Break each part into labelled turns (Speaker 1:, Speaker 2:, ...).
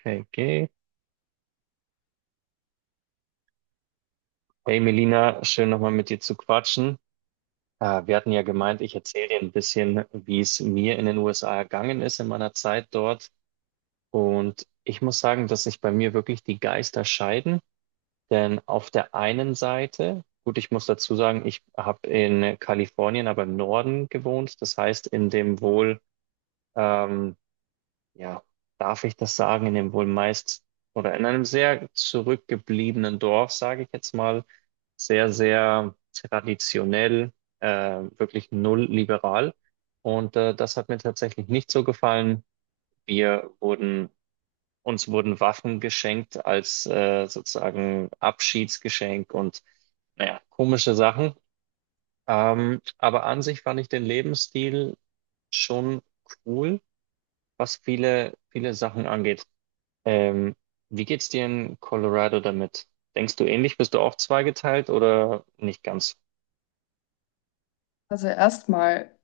Speaker 1: Okay. okay. Hey Melina, schön nochmal mit dir zu quatschen. Wir hatten ja gemeint, ich erzähle dir ein bisschen, wie es mir in den USA ergangen ist in meiner Zeit dort. Und ich muss sagen, dass sich bei mir wirklich die Geister scheiden. Denn auf der einen Seite, gut, ich muss dazu sagen, ich habe in Kalifornien, aber im Norden gewohnt. Das heißt, in dem wohl ähm, ja, darf ich das sagen, in dem wohl meist oder in einem sehr zurückgebliebenen Dorf, sage ich jetzt mal, sehr, sehr traditionell, äh, wirklich null liberal. Und das hat mir tatsächlich nicht so gefallen. Wir wurden, uns wurden Waffen geschenkt als sozusagen Abschiedsgeschenk und naja, komische Sachen. Aber an sich fand ich den Lebensstil schon cool, was viele, viele Sachen angeht. Ähm, Wie geht's dir in Colorado damit? Denkst du ähnlich? Bist du auch zweigeteilt oder nicht ganz?
Speaker 2: Also erstmal,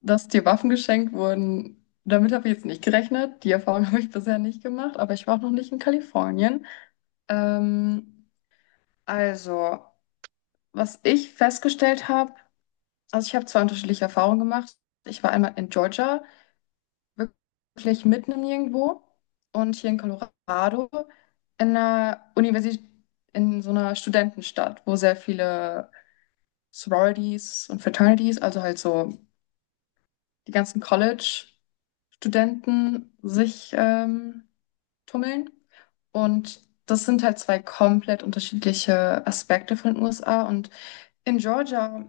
Speaker 2: dass dir Waffen geschenkt wurden, damit habe ich jetzt nicht gerechnet. Die Erfahrung habe ich bisher nicht gemacht, aber ich war auch noch nicht in Kalifornien. Ähm, also, was ich festgestellt habe, also ich habe zwei unterschiedliche Erfahrungen gemacht. Ich war einmal in Georgia, wirklich mitten im Nirgendwo, und hier in Colorado in einer Universität, in so einer Studentenstadt, wo sehr viele Sororities und Fraternities, also halt so die ganzen College. Studenten sich tummeln. Und das sind halt zwei komplett unterschiedliche Aspekte von den USA. Und in Georgia,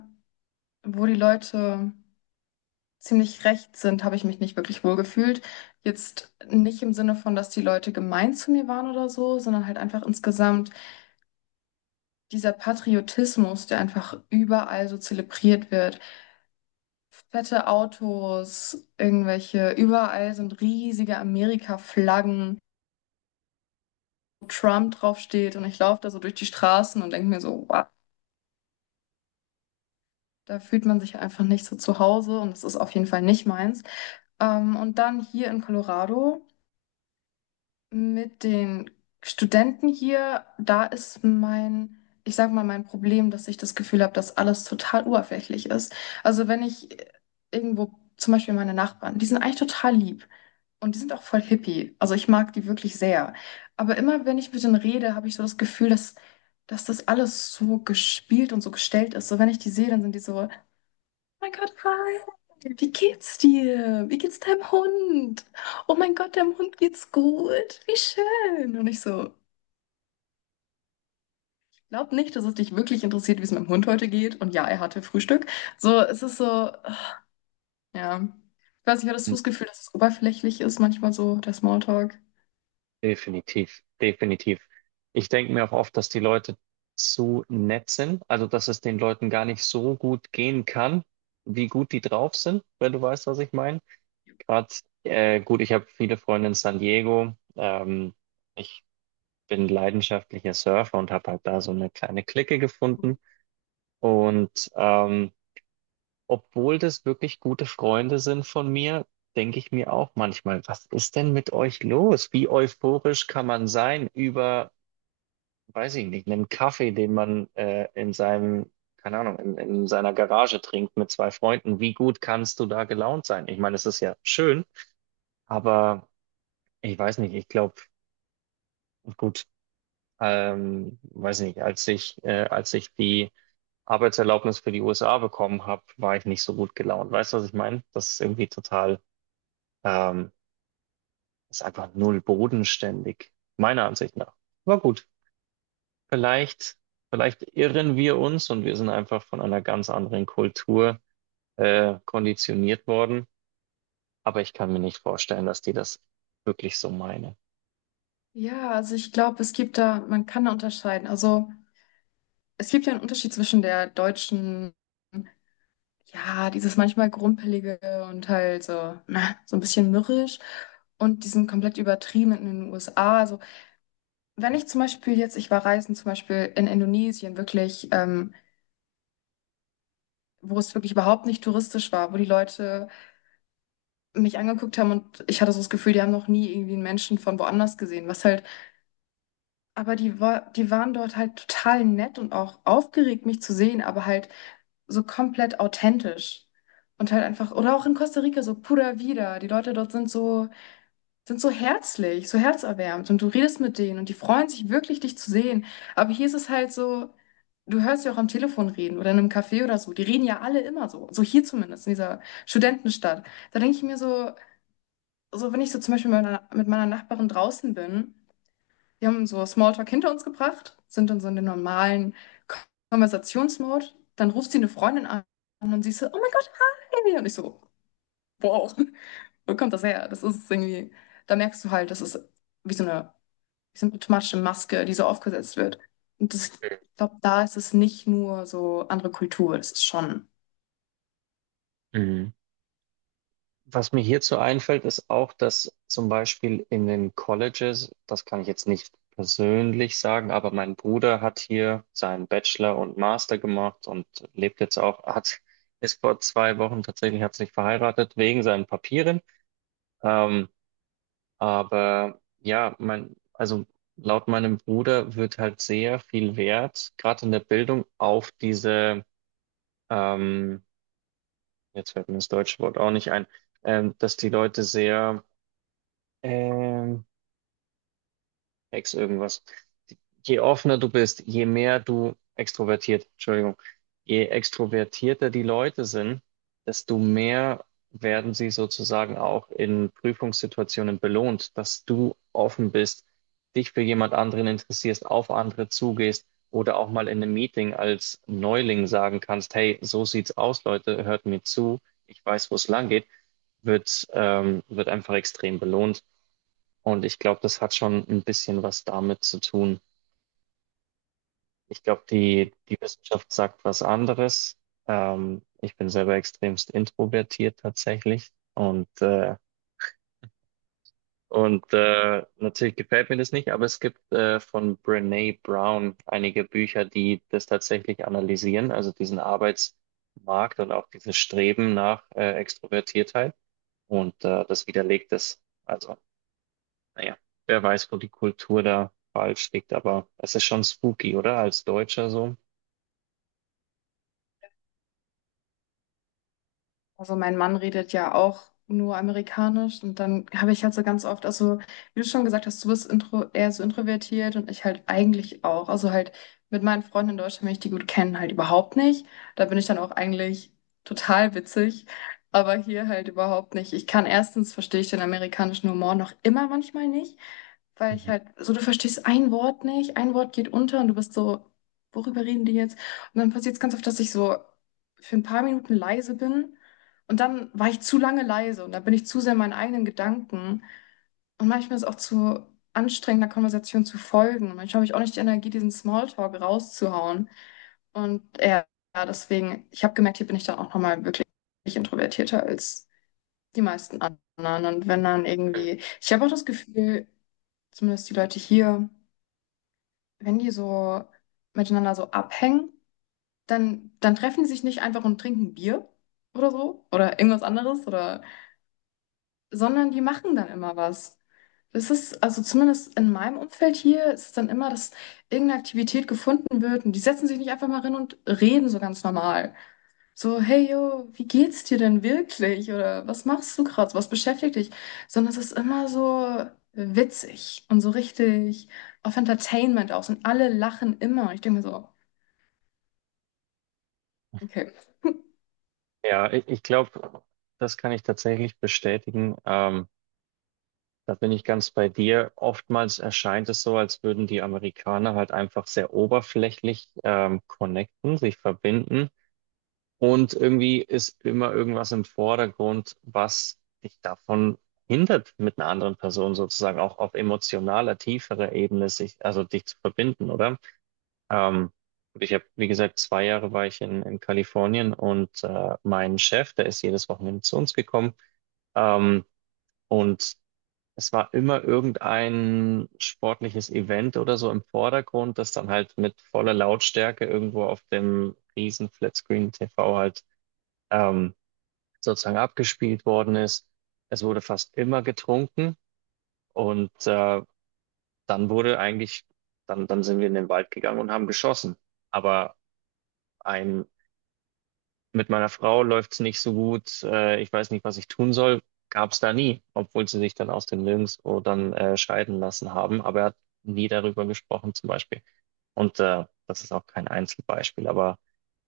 Speaker 2: wo die Leute ziemlich rechts sind, habe ich mich nicht wirklich wohl gefühlt. Jetzt nicht im Sinne von, dass die Leute gemein zu mir waren oder so, sondern halt einfach insgesamt dieser Patriotismus, der einfach überall so zelebriert wird. Fette Autos, irgendwelche, überall sind riesige Amerika-Flaggen. Trump draufsteht und ich laufe da so durch die Straßen und denke mir so, wow, da fühlt man sich einfach nicht so zu Hause und das ist auf jeden Fall nicht meins. Und dann hier in Colorado mit den Studenten hier, da ist mein, ich sag mal, mein Problem, dass ich das Gefühl habe, dass alles total oberflächlich ist. Also wenn ich irgendwo, zum Beispiel meine Nachbarn, die sind eigentlich total lieb und die sind auch voll hippie. Also ich mag die wirklich sehr. Aber immer wenn ich mit denen rede, habe ich so das Gefühl, dass das alles so gespielt und so gestellt ist. So wenn ich die sehe, dann sind die so: Mein Gott, Ralf, wie geht's dir? Wie geht's deinem Hund? Oh mein Gott, deinem Hund geht's gut. Wie schön. Und ich so, glaub nicht, dass es dich wirklich interessiert, wie es meinem Hund heute geht. Und ja, er hatte Frühstück. So, es ist so, ja. Ich weiß nicht, hattest du das Gefühl, dass es oberflächlich ist, manchmal so, der Smalltalk?
Speaker 1: Definitiv, definitiv. Ich denke mir auch oft, dass die Leute zu nett sind, also dass es den Leuten gar nicht so gut gehen kann, wie gut die drauf sind, wenn du weißt, was ich meine. Gerade, gut, ich habe viele Freunde in San Diego. Ich bin leidenschaftlicher Surfer und habe halt da so eine kleine Clique gefunden. Und obwohl das wirklich gute Freunde sind von mir, denke ich mir auch manchmal, was ist denn mit euch los? Wie euphorisch kann man sein über, weiß ich nicht, einen Kaffee, den man in seinem, keine Ahnung, in seiner Garage trinkt mit zwei Freunden? Wie gut kannst du da gelaunt sein? Ich meine, es ist ja schön, aber ich weiß nicht, ich glaube, gut, weiß nicht, als ich die Arbeitserlaubnis für die USA bekommen habe, war ich nicht so gut gelaunt. Weißt du, was ich meine? Das ist irgendwie total Ähm, ist einfach null bodenständig, meiner Ansicht nach. Aber gut, vielleicht, vielleicht irren wir uns und wir sind einfach von einer ganz anderen Kultur konditioniert worden. Aber ich kann mir nicht vorstellen, dass die das wirklich so meinen.
Speaker 2: Ja, also ich glaube, es gibt da, man kann da unterscheiden. Also es gibt ja einen Unterschied zwischen der deutschen, ja, dieses manchmal Grumpelige und halt so, na, so ein bisschen mürrisch, und die sind komplett übertrieben in den USA. Also, wenn ich zum Beispiel jetzt, ich war reisen zum Beispiel in Indonesien, wirklich, wo es wirklich überhaupt nicht touristisch war, wo die Leute mich angeguckt haben und ich hatte so das Gefühl, die haben noch nie irgendwie einen Menschen von woanders gesehen, was halt, aber die waren dort halt total nett und auch aufgeregt, mich zu sehen, aber halt so komplett authentisch. Und halt einfach, oder auch in Costa Rica, so pura vida. Die Leute dort sind so, sind so herzlich, so herzerwärmend und du redest mit denen und die freuen sich wirklich, dich zu sehen. Aber hier ist es halt so, du hörst ja auch am Telefon reden oder in einem Café oder so. Die reden ja alle immer so, so hier zumindest in dieser Studentenstadt. Da denke ich mir so, so wenn ich so zum Beispiel mit meiner Nachbarin draußen bin, die haben so Smalltalk hinter uns gebracht, sind dann so in dem normalen Konversationsmodus, dann ruft sie eine Freundin an und sie ist so, oh mein Gott, hi! Und ich so, wow, wo kommt das her? Das ist irgendwie, da merkst du halt, das ist wie so eine symptomatische Maske, die so aufgesetzt wird. Und das, ich glaube, da ist es nicht nur so andere Kultur, das ist schon.
Speaker 1: Mhm. Was mir hierzu einfällt, ist auch, dass zum Beispiel in den Colleges, das kann ich jetzt nicht persönlich sagen, aber mein Bruder hat hier seinen Bachelor und Master gemacht und lebt jetzt auch, hat, ist vor 2 Wochen tatsächlich, hat sich verheiratet wegen seinen Papieren. Ähm, aber ja, mein, also laut meinem Bruder wird halt sehr viel Wert, gerade in der Bildung, auf diese, ähm, jetzt fällt mir das deutsche Wort auch nicht ein, dass die Leute sehr Ähm, ex irgendwas. Je offener du bist, je mehr du extrovertiert, Entschuldigung, je extrovertierter die Leute sind, desto mehr werden sie sozusagen auch in Prüfungssituationen belohnt, dass du offen bist, dich für jemand anderen interessierst, auf andere zugehst oder auch mal in einem Meeting als Neuling sagen kannst, hey, so sieht's aus, Leute, hört mir zu, ich weiß, wo es lang geht, wird, wird einfach extrem belohnt. Und ich glaube, das hat schon ein bisschen was damit zu tun. Ich glaube, die Wissenschaft sagt was anderes. Ich bin selber extremst introvertiert tatsächlich. Und natürlich gefällt mir das nicht, aber es gibt von Brené Brown einige Bücher, die das tatsächlich analysieren, also diesen Arbeitsmarkt und auch dieses Streben nach Extrovertiertheit. Und das widerlegt es. Also naja, wer weiß, wo die Kultur da falsch liegt, aber es ist schon spooky, oder? Als Deutscher so.
Speaker 2: Also mein Mann redet ja auch nur amerikanisch und dann habe ich halt so ganz oft, also wie du schon gesagt hast, du bist intro, eher so introvertiert und ich halt eigentlich auch. Also halt mit meinen Freunden in Deutschland, wenn ich die gut kenne, halt überhaupt nicht. Da bin ich dann auch eigentlich total witzig. Aber hier halt überhaupt nicht. Ich kann, erstens verstehe ich den amerikanischen Humor noch immer manchmal nicht. Weil ich
Speaker 1: Mhm.
Speaker 2: halt, so du verstehst ein Wort nicht, ein Wort geht unter und du bist so, worüber reden die jetzt? Und dann passiert es ganz oft, dass ich so für ein paar Minuten leise bin und dann war ich zu lange leise und dann bin ich zu sehr in meinen eigenen Gedanken. Und manchmal ist es auch zu anstrengend, einer Konversation zu folgen. Manchmal habe ich auch nicht die Energie, diesen Smalltalk rauszuhauen. Und ja, deswegen, ich habe gemerkt, hier bin ich dann auch nochmal wirklich introvertierter als die meisten anderen. Und wenn dann irgendwie, ich habe auch das Gefühl, zumindest die Leute hier, wenn die so miteinander so abhängen, dann treffen die sich nicht einfach und trinken Bier oder so oder irgendwas anderes oder, sondern die machen dann immer was. Das ist, also zumindest in meinem Umfeld hier, ist es dann immer, dass irgendeine Aktivität gefunden wird und die setzen sich nicht einfach mal hin und reden so ganz normal. So, hey yo, wie geht's dir denn wirklich? Oder was machst du gerade? Was beschäftigt dich? Sondern es ist immer so witzig und so richtig auf Entertainment aus und alle lachen immer. Und ich denke mir so, okay.
Speaker 1: Ja, ich glaube, das kann ich tatsächlich bestätigen. Da bin ich ganz bei dir. Oftmals erscheint es so, als würden die Amerikaner halt einfach sehr oberflächlich connecten, sich verbinden. Und irgendwie ist immer irgendwas im Vordergrund, was dich davon hindert, mit einer anderen Person sozusagen auch auf emotionaler, tieferer Ebene sich, also dich zu verbinden, oder? Ähm, und ich habe, wie gesagt, 2 Jahre war ich in Kalifornien und mein Chef, der ist jedes Wochenende zu uns gekommen. Ähm, und es war immer irgendein sportliches Event oder so im Vordergrund, das dann halt mit voller Lautstärke irgendwo auf dem riesen Flatscreen-TV halt ähm, sozusagen abgespielt worden ist. Es wurde fast immer getrunken und dann wurde eigentlich, dann sind wir in den Wald gegangen und haben geschossen. Aber ein mit meiner Frau läuft es nicht so gut, ich weiß nicht, was ich tun soll, gab es da nie, obwohl sie sich dann aus dem Nirgendwo dann scheiden lassen haben. Aber er hat nie darüber gesprochen zum Beispiel. Und das ist auch kein Einzelbeispiel. Aber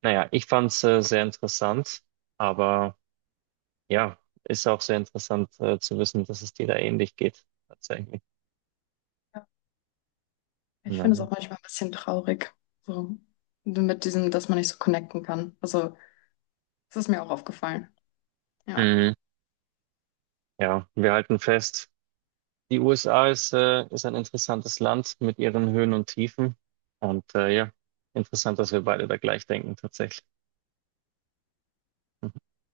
Speaker 1: naja, ich fand es sehr interessant. Aber ja, ist auch sehr interessant zu wissen, dass es dir da ähnlich geht, tatsächlich.
Speaker 2: Ja, ich
Speaker 1: Ja.
Speaker 2: finde es auch manchmal ein bisschen traurig, so mit diesem, dass man nicht so connecten kann. Also, das ist mir auch aufgefallen. Ja.
Speaker 1: Mhm. Ja, wir halten fest. Die USA ist, ist ein interessantes Land mit ihren Höhen und Tiefen. Und ja, interessant, dass wir beide da gleich denken tatsächlich. Hm.